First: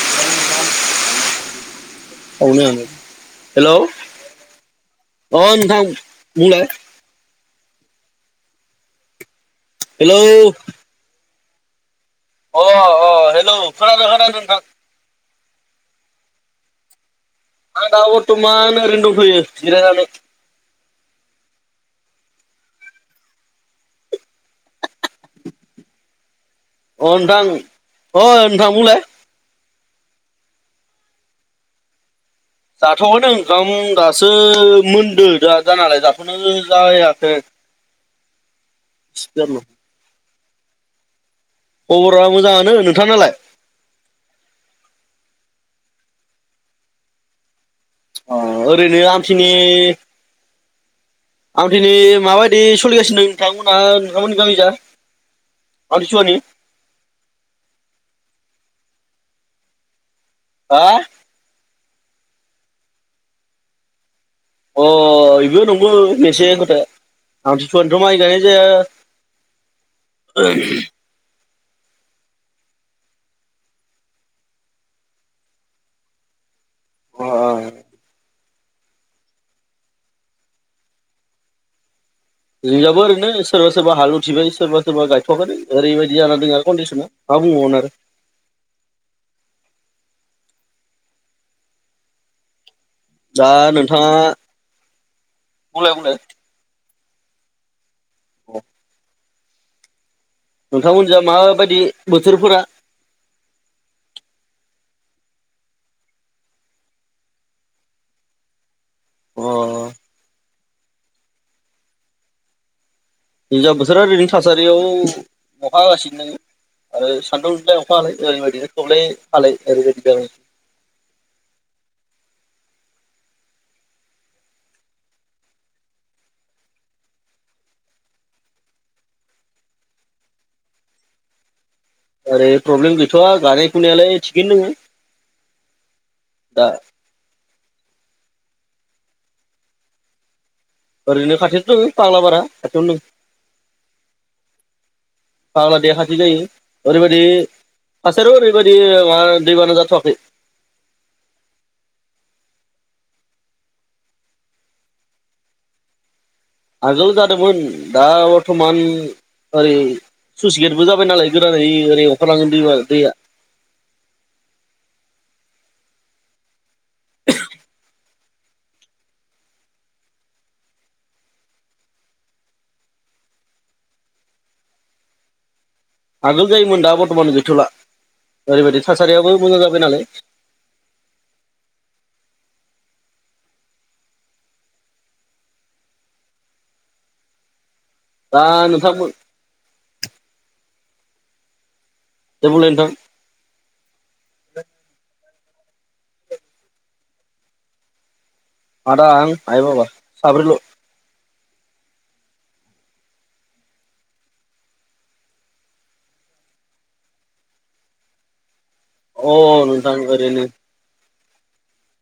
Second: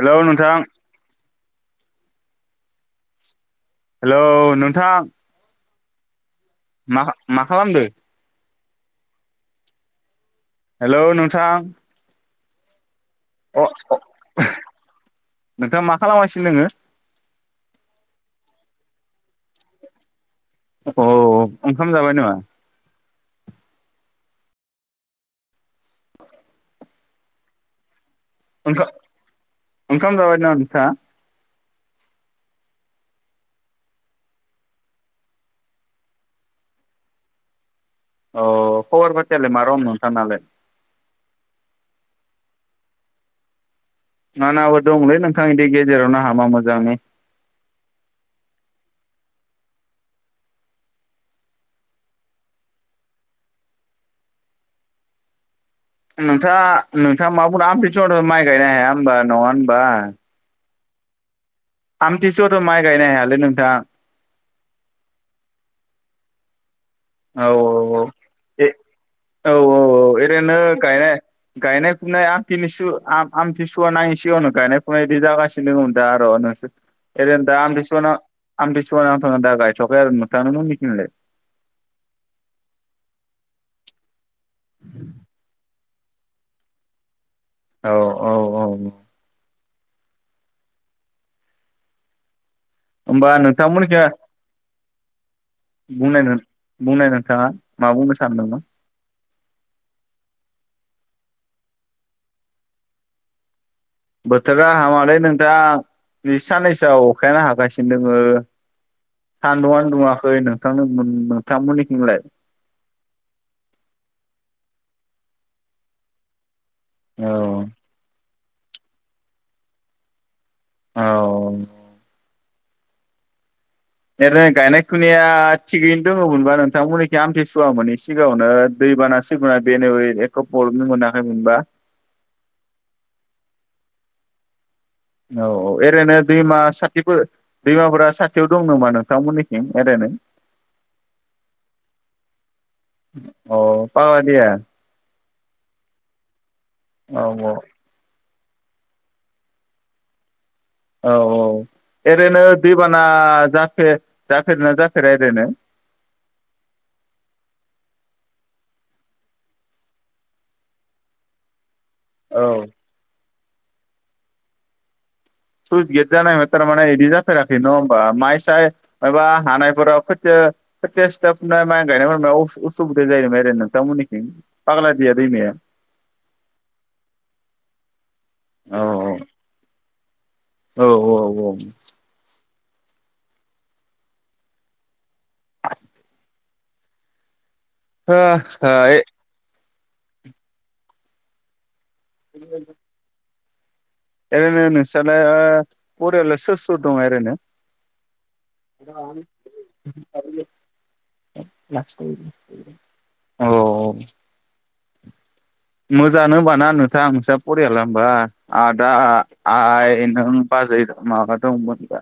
हेल' नोंथां। [inaudible] हेल' अ हेलौ नोंथां नोंथां। बुंलाय मा मा। खालामदों। हेलौ। हेल' । नोंथां। अ। अ हेल' अ अ खोनादों खोनादों नोंथां। नोंथाङा मा खालामगासिनो दङो। आं दा बरथमान दङो ओरैनो जिरायनानै। औ ओंखाम जाबाय नामा। औ नोंथां। अ नोंथां ओंखाम बुलाय। ओंखाम जाबाय नामा नोंथां? जाथ'दों ओंखाम दासो मोनदो दा जानालाय जाथ'नो जायाखै। अ खबर फाथियालाय मा रखम नोंथांनालाय? खबरा मोजाङानो, नोंथां नालाय? आंनाबो दंलै नोंथां बिदि गेजेरावनो हामा मोजांनि। अ ओरैनो आमथिनि आमथिनि माबायदि सलिगासिनो दों नोंथांमोनहा नोंथांमोननि गामि जा? आमथिसुवानि नोंथांङा नोंथांङा मा बुंदों आमथिस थ' माइ गायनो हाया होनबा नंङा होनबा? हा? आमथि सोवायावथ' माइ गायनो हायालै नोंथां अ इबो नंगो मोनसे खोथा औ औ औ ए औ औ औ एरैनो गायनाय गायनाय फुनाय आमथिनिसु आमथिसुवा नांङैनि सिगांङावनो गायनाय फुनाय बिदि जागासिनो दंङ दा आर' दासो ओरैनो दा जोंनियाबो आमथिसुवा नां आमथिसुवा नथ'ना दा गायथ'आखै आरो नोंथां मोननिथिं लाय? जोंनिजाबो ओरैनो सोरबा सोरबा हालौथिबाय सोरबा सोरबा गायथ'वाखै ओरैबायदि जानानै दों आरो कन्दिसना औ औ औ होमबा दा नोंथांमोननिखै नोंथांङा बुंनाय नों बुंनाय नोंथांङा मा बुंनो सानदों बा नोंथांमोननि जा माबायदि बोथोरफोरा? बोथोरा हामालै नोंथां बि साननैसोआव अखायानो हागासिनो दोंङो अ सानदुंङानो दुंङाखै नो [inaudible] नोंथां मोननि खि लाय दैजा बोथोरा ओरैनो थासारियाव अखा हागासिनो दोंङो आरो औ सानदुं दुंलाइ अखा हालाय सिगांनि बाइदिनो दुंलाय हालाइ ओरै बायदिनो आरो औ औ ओरै गायनाय फुनाया थिगैनो दोंङोमोनबा नोंथांमोननिखि आमथिसुवा मोनि सिगांङावनो दैबाना सिगुना बेनो एख' प्रब्लेम मोनाखैमोनबा ओरै प्रब्लेम गैथ'वा गायनाय फुनायालाय थिगैनो दोंङो औ औ एरैनो दैमा साथिफोर दैमाफोरा साथियाव दं नामा? नोंथांमोननिथिं एरैनो ओरैनो खाथियावनो दोंङो फाग्लाबारा खाथियावनो दोंङो। अ पावादिया पाग्ला दैया खाथि जायो ओरैबायदि औ थासारियाव ओरै बेबायदि मा दैबाना जाथ'वाखै औ औ ओरैनो दैबाना जाफे जाफेरोना जाफेरा ओरैनो आगोल जादोंमोन दा बरथमान ओरै सुस गेटबो जाबाय नालाय गोदानै ओरै अखारलांङो औ दैमा दैया सुसगेट दालांङा फोरा माने इदि जाथाराखै नंङा होमबा माइ साय मायबा हानायफोराव फोरखो खोथिया सिथा फुनाय माइ गायनायफोरनाव उसु-उसुबिदा जायोनामा ओरै नोंथांमोननिथिं फाग्ला दैया दैमाया आगोल जायोमोन दा बरथमान गैथ'ला औ ओरैबायदि थासारियाबो मोजां जाबाय नालाय । औ औ [inaudible] हो दा हाय नोंथांमोन थेवबोलै नोंथां? ओरैनो नोंसोरो परेलै सोर सोर दं आरैनो? आदा आं आय बाबा साब्रैल । औ औ मोजाङानो होमबाना नोंथाङ नोंस्रा फरियाला होमबा । आदा अ नोंथां आइ नों ओरैनो बाजै माबा दंमोन दा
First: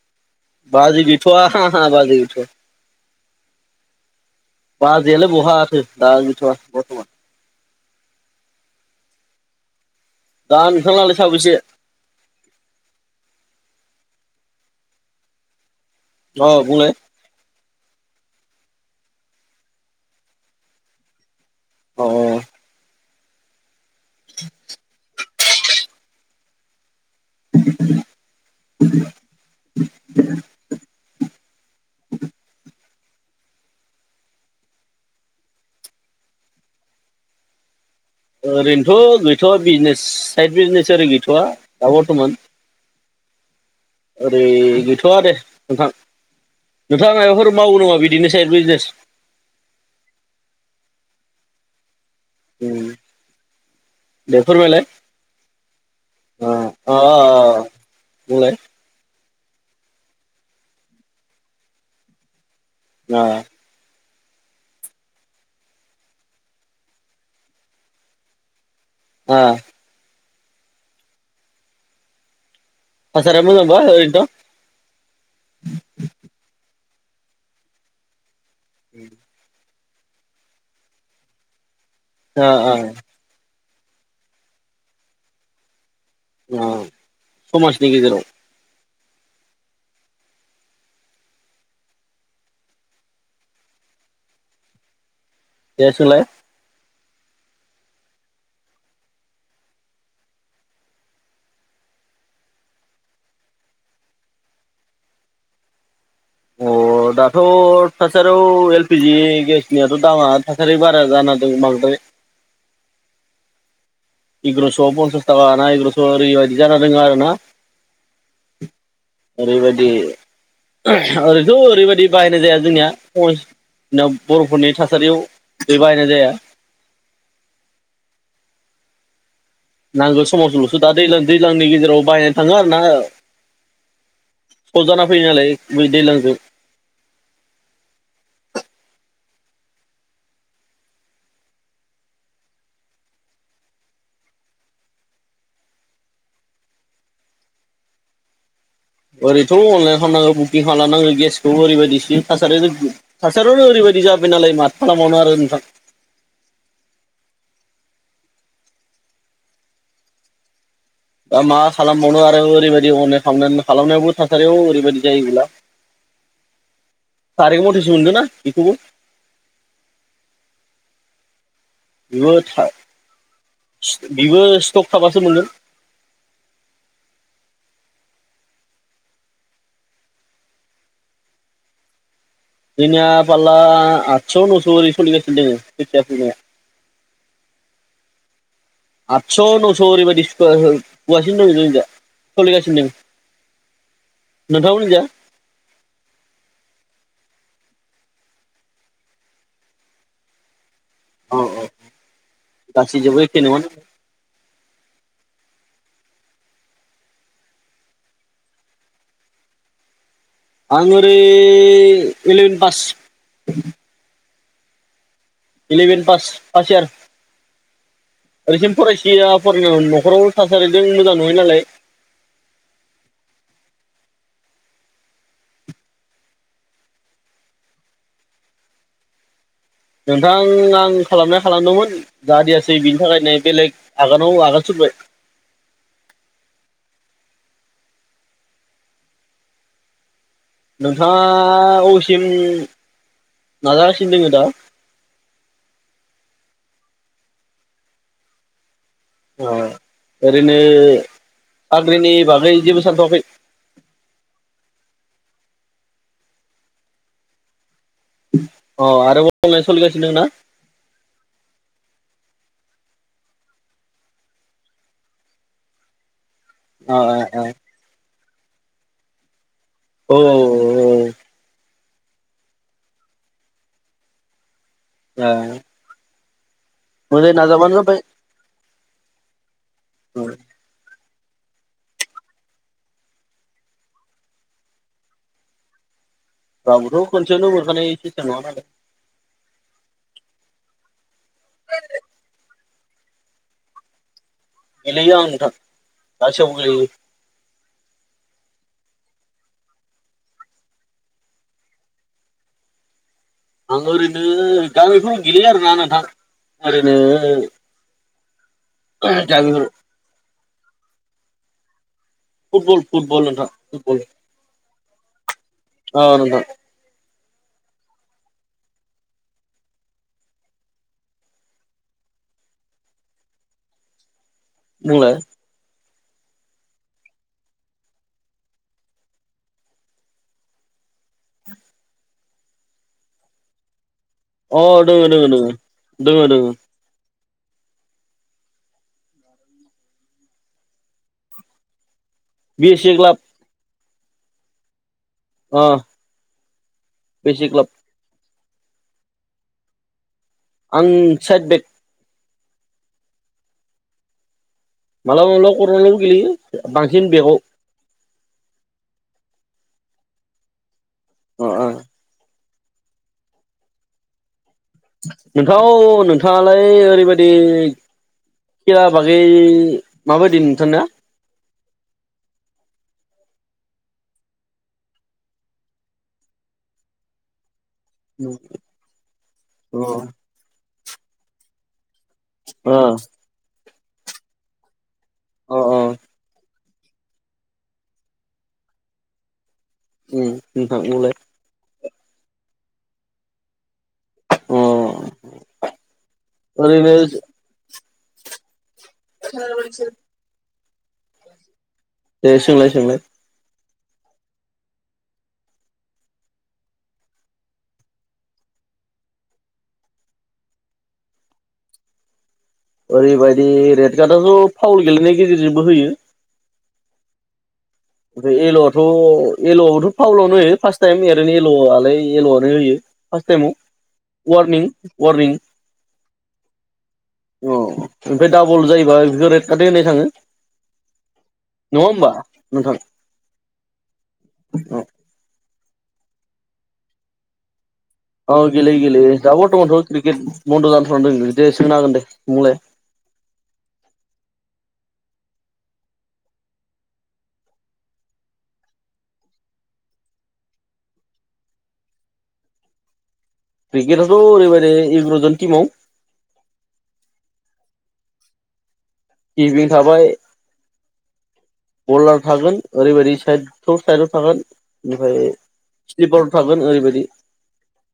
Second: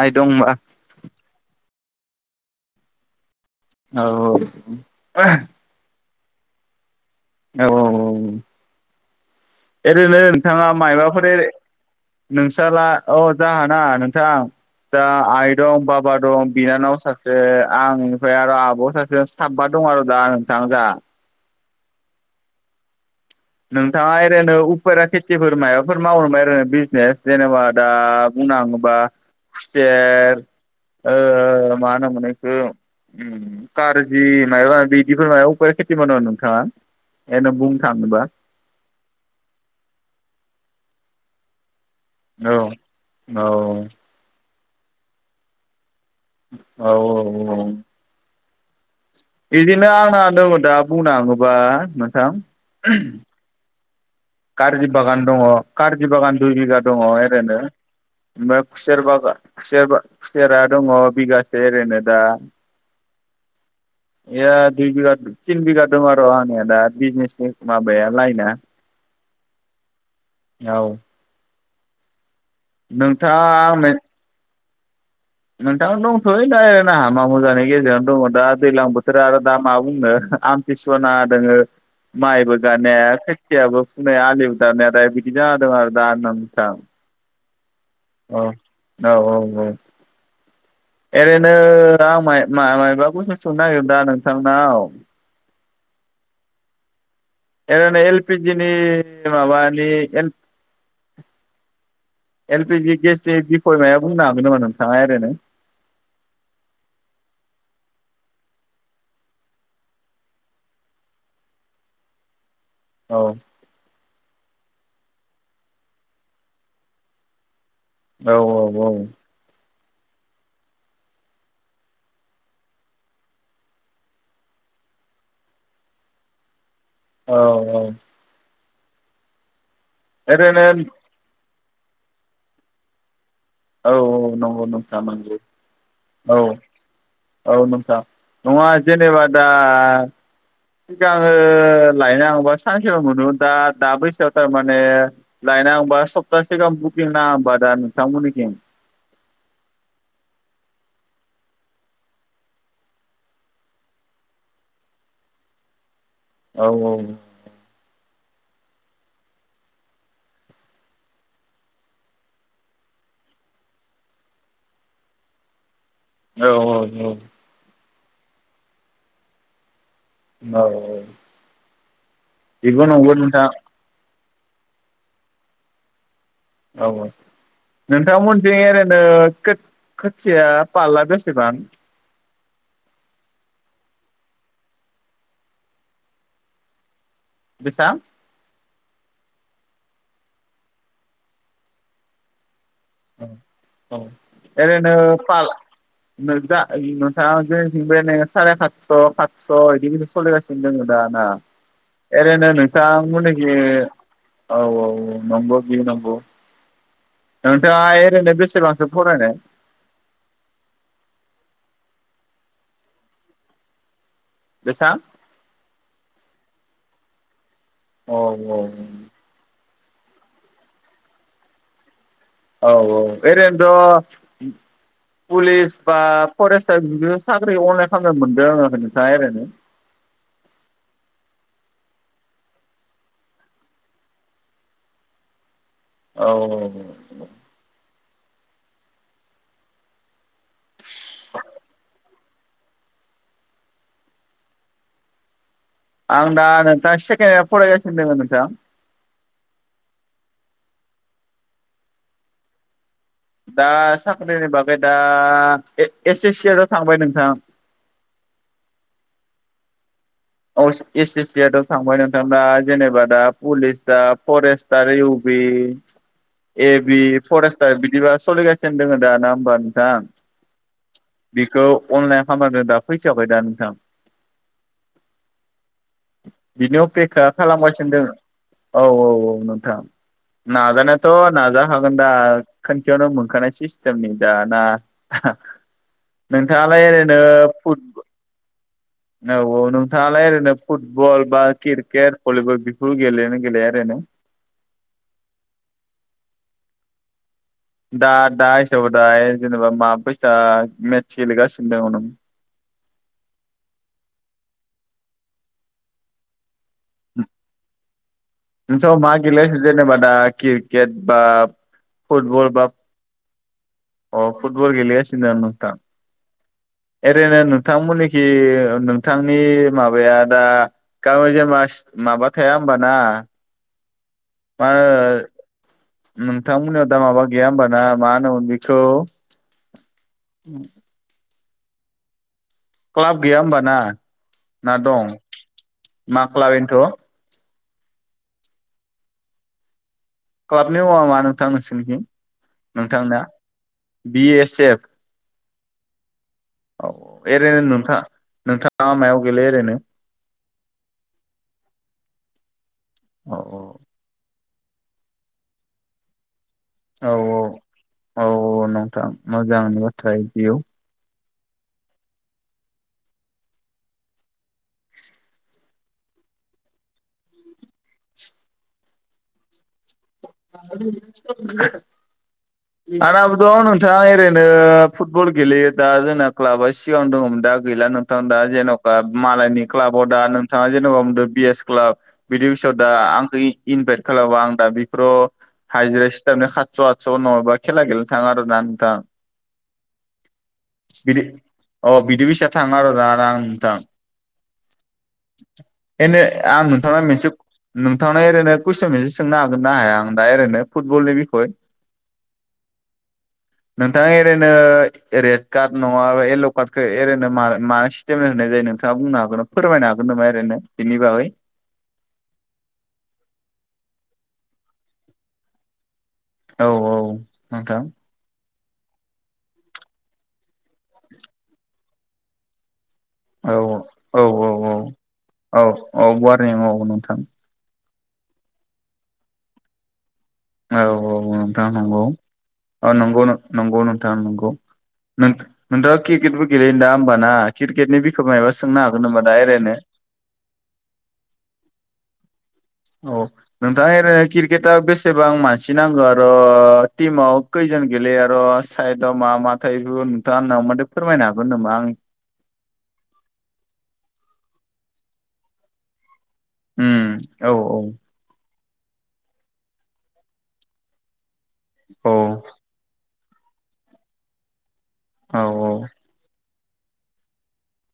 आइ दंबा बाजै गैथ'आ हा बाजै गैथ'आ औ औ बहाथो दा गैथ'आ बरथमान औ औ औ ओरैनो दा नोंथाङा नोंथांलाहालाय मयबाफोर साबैसे नोंसाला अ जा ना नोंथां दा आय दं बा बा अ दं बुंलाय बिनानाव सासे आं ओमफ्राय आरो आब' सासेजों साब्बा दं आरो दा नोंथां दा औ औ नोंथाङा एरैनो उफेरा खेथिफोर माबाफोर मावांबा आरो बिजनेस जेनेबा दा बुंनाङोबा खुथेर मा होनोम मोनो बेखौ कारजि माबा बिदिफोर माबा उफेरा खेथि मावो नोंथाङा बेनो बुंनो थाङोबा? ओरैनोथ' गैथ'वा बिजनेस साइद बिजनेस ओरै गैथ'वा दाबरथमान औ औ आरै गैथ'आ दे नोंथां नोंथाङा मायबाफोर मावोनामा बिदिनो ए बिजनेस बिदिनो आंना दङ दा बुंनो थाङोबा नोंथां दे फोरमायलाय कारजि बागान, दङ कारजि बागान अ दुइ बिगा अ दङ ओरैनो बुंलाय ओमफ्राय खुसेर बागान खुसेर -खुसेरा दङ बिगासे एओरैनो दा अ बेयो दुइ बिघा थिन बिगा दं आरो आंनिया दा बिजनेसनि माबाया लाइना आ औ [unintelligible] नोंथाङा मोजां बा आंनो ओरैनोथ' नोंथां दंथ'यो दा हामा मोजांनि गेजेरावनो दङ दा दैलां बोथोर आरो [unintelligible] मा बुंनो आमथिसु नांना दोङो। अ माइबो अ गायनो हाया खोथिया आलिबो दाननो हाया बिदि जाना दं आरो। [unintelligible] समाज [unintelligible] गेजेराव औ औ औ औ ओरैनो आं माइ-माइ-माबाखौसो सोंनो नागिर दा नोंथांनाव दे सोंलाय ओरैनो एल पि जि नि माबानि एल पि जि गेसनि बिखय मायबा बुंनो हागोन नामा नोंथाङा ओरैनो। अ दाथ' थासारियाव एल पि जि गेसनियाथ' दामा थासारि बारा जाना द बांद्राय औ एग्र'स' पनसास थाखा लाना एग्र'स' ओरैबायदि जा दङो आरो ना। औ औ औ बे ओरैथ' ओरैबायदि बाहायनाय जाया जोंनिया समाव बर'फोरनि थासारियाव बे बाहायनाय जाया। औ औ नांगो ओरैनो समावसोल' दा दैलां सिगांनि गेजेराव बाहायनो थाङो आरो ना। औ औ नंगौ सट नोंथां जाना फैयो नंगौ नालाय बै दैज्लांजों औ औ नोंथां नङा जेनेबा दा सिगाङो लायनाङोबा सानसेेबो मोनोम दा -दा बैसोआव थारमाने लायनोङाबा सप्ता सिगां बुकिं नाङा होनबा दा नोंथांमोननिथिं ओरैथ' अनलाइन खालामनांगो बुकिं खालामनांगो गेसखौबो ओरैबायदिस्लि थासारि थासारियावनो ओरैबायदि जाबाय नालाय माथो खालामबावनो आरो नोंथां। औ औ दा मा खालामबावनो आरो ओरैबायदि अनेक खालामनायावबो थासारियाव ओरैबायदि जायोब्ला औ औ औ मोनगोन ना बेखौबो। औ औ बेबो बिबो नंगौ नोंथां बेबो स्टक थाबासो मोनो। औ नोंथांमोनथिं ओरैनो खोथि-खोथिया फालला बेसेबां? जोंनिया फालल आथस' नस' ओरै सलिगासिनो दङ खोथिया। ज आदस' नौस' ओरैबायदि सुव होुासिनो दङ जों दया सोलिगासिनो दङ [inaudible] औ औ रैनो जा फाल नजा नथाङ जे बिनिफ्रायनो साराय सातस' सास' बिदि बिदि सलिगासिनो दोङो दाना औ औ एरैनो नोंथाङा गासैजोंबो मने एखे नङानो औ औ नांगौ बि नंगौ नोंथाङा ओरैनो बेसेबांसो फरायनाय? आं ओरैनो एलेन पास। बेसां? इलेभेन फास फासट इयार औ औ रसिम फरायसिया न'खराव थासारिजों मोजां नङै नालाय औ औ ओरैनोथ' पुलिस बा फरेस्टआव बि साख्रि अनलाइन खालामनो मोनदों आङो नोंथाङा ओरैनो नोंथां आं खालामना खालामदोंमोन जादियासै बिनि थाखायनो बेलेग आगानाव आगान सुरबाय औ नोंथाङा मबेनि [unintelligible] नाजागासिनो दोङो दा आं दा नोंथां सेकण यार फराय गसिनो नोंथां अ ओरैनो साख्रिनि बागै जेबो सानथ'वाखै दा साख्रिनि बागै दा एस ए सियाव थांबाय नोंथां अ आरो अनलाइन सलिगासिनो औ एसे एस सियाथ' थांबाय ना? ना जेनेबा दा पुलिस दा फरेस्टा इउ बि ए अ बि अ अ फरेस्ट आरो बिदिबा सलि गासिनो दोंङो दा ना होमबा? दा औ औ [inaudible] बेखौ अनलाइन खालामदों दा फैथ'वाखै दा नोंथां औ बिनियाव पेक खालामगासिनो दङ औ औ औ न नाजानायाथ' थ' नाजाखागोन दा खानसेयावनो मोनखानाय सिस्टेमनि दाना नोंथाङालाय रावबोथ' ओरैनो खनसेयावनो मोनखानाय फुटबल सिस्टेम नङा नालाय औ नों [unintelligible] फुटबल बा क्रिकेट भलिबल बिखौ गेलेयोना गेलेया ओरैनो गेलेयो आं नोंथां गासैखौबो गेलेयो दा दा हिसाबै दाह जेनेबा मा मेटच गेलेगासिनो दं नों आं ओरैनो दा बेफोरबादि गेलेया आरो ना नोंथां ओरैनो नोंथाङा मा गेलेयो गामिफोर जेनोबा दा क्रिकेट बा फुटबल फुटबल नोंथां फुटबल अ फुटबल गेलेगासिनो आं नोंथां अ नोंथां एरेनो नोंथां मोननि खि नोंथांनि माबाया दा गाबोयामा जेनेबा माबा थाया होनबा ना? मा बुंलाय नोंथां मोननियाव दा माबा गैया होनबा ना मा होनोमोन बिखौ क्लाब गैया होमबा ना? अ दोङो दं दोङो दोङो मा दोङो। क्लाब इनोथ'? क्लाबनि मुङा मा नोंथां नोंसोरनि खै? B C club B S F अ औ बि एस ए एरैनो क्लाब नोंथां नोंथाङा मायाव गेलेयो ओरैनो आं साइद बेग औ माब्लाबा माब्लाबा कर'नालावबो गेलेयो। बांसिन औ बेगाव औ औ नोंथां मोजांनि बाथ्रा एयाव अ -अ नोंथां नोंथाङालाय ओरैबायदि खेला बागै माबायदि नोंथांना [unintelligible] आना थ' नोंथाङा ओरैनो फुटबल गेलेयो दा जोंना क्लाबा सिगां दङमोन दा गैला नोंथां अ दा जेन'का मालायनि क्लाबाव दा नोंथाङा जेनबा बुंदो बिएस क्लाब बिदि बिसआव अ दा आ इनभाइद खालामबा आं दा अ अ हाइजिरा सिटाबनो खा सादस' आदस' नङाबा खेला गेलेनो थाङा आरो ना नोंथां। बिदि [unintelligible] अ बिदि फिसा थाङो आरो दा आं नोंथां। अ एनो आं ओरैनो नोंथांनाव मोनसे नोंथांना एरैनो [unintelligible] ना हाया आं दा ओरैनो फुटबलनि बिखय दे सोंलाय नोंथां ओरैनो रेड कार्ड नङाबा येल' कार्डखौ ओरैनो मा मा सि्टेम होनाय जायो नोंथाङा बुंनो हागोन न फोरमायनो हागोन नामा ओरैनो बिनि बागै ओरैबायदि रेड गार्डआथ' फावउल गेलेनायनि गेजेरजोंबो होयो औ औ नोंथां ओमफ्राय एल'आथ' एल'आवबोथ' फावलावनो होयो फास टाइम एरनो एल' आलाय एल'आनो होयो फार्स्ट औ टाइमाव औ औ वारनिं औ वारनिं औ औ वारनिं औ नोंथां अ ओमफ्राय डाबल जायोबा बेखौ रेट खाट होनाय थाङो औ औ नोंथां नङा नंगौ होमबा नोंथां ओ नंगौ नंगौ नोंथां नंगौ नों नोंथाङा क्रिकेटबो गेल दा होमबा ना क्रिकेटनि बिखय औ मायबा सोंनो गेलेयो हागोन गेलेयो, नामा दा ओरैनो बरथ'मानथ' क्रिकेट बन्द' जान'ना दं, दे सोंनो हागोन दे [unintelligible] औ नोंथाङा ओरैनो क्रिकेटआ बेसेबां मानसि नांगौ आरो' टिमाव खैजोन गेलेयो आरो' साइदआव मा मा थायो बेफोरखौ नोंथाङानाव मानो फोरमायनो हागोन नामा आंनो क्रिकेटआथ' ओरैबदि एगार'जन टिमाव ओम औ औ [unintelligible] थाबाय औ बलार थागोन ओरैबायदि [unintelligible] साइदाव थागोन निफ्राय औ स्लिपाराव था गोन ओरैबायादि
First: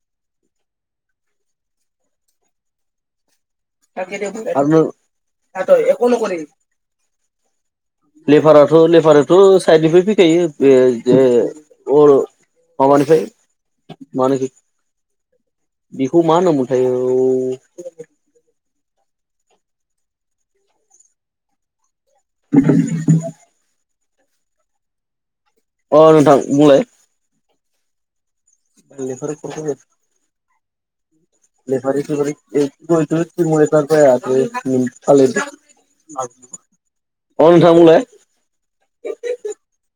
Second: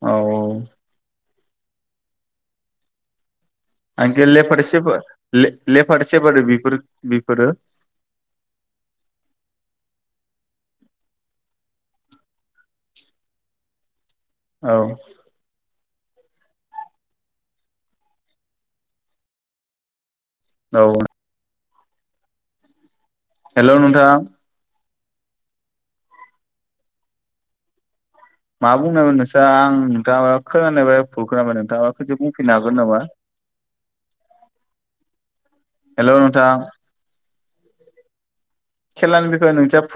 औ औ आंखौ लेफार सेफार लेफार सेफार बेफोर बेफोरो [unintelligible] लेफाराथ' लेफाराथ' साइडनिफ्राय फैखायो बे अ माबानिफ्राय औ बिखौ मा होनोमोनथाय ओम औ [inaudible] हेलौ नोंथां अ नोंथां बुंलाय मा बुंनायमोन नोंस्रा आं नोंथाङा [unintelligible] नोंथाङा लेफारि खनसे सेफारि बुंफिननो हागोन नामा हेल' [unintelligible] अ नोंथां नोंथां बुंलाय खेलानि बेखय नोंथाङा फुट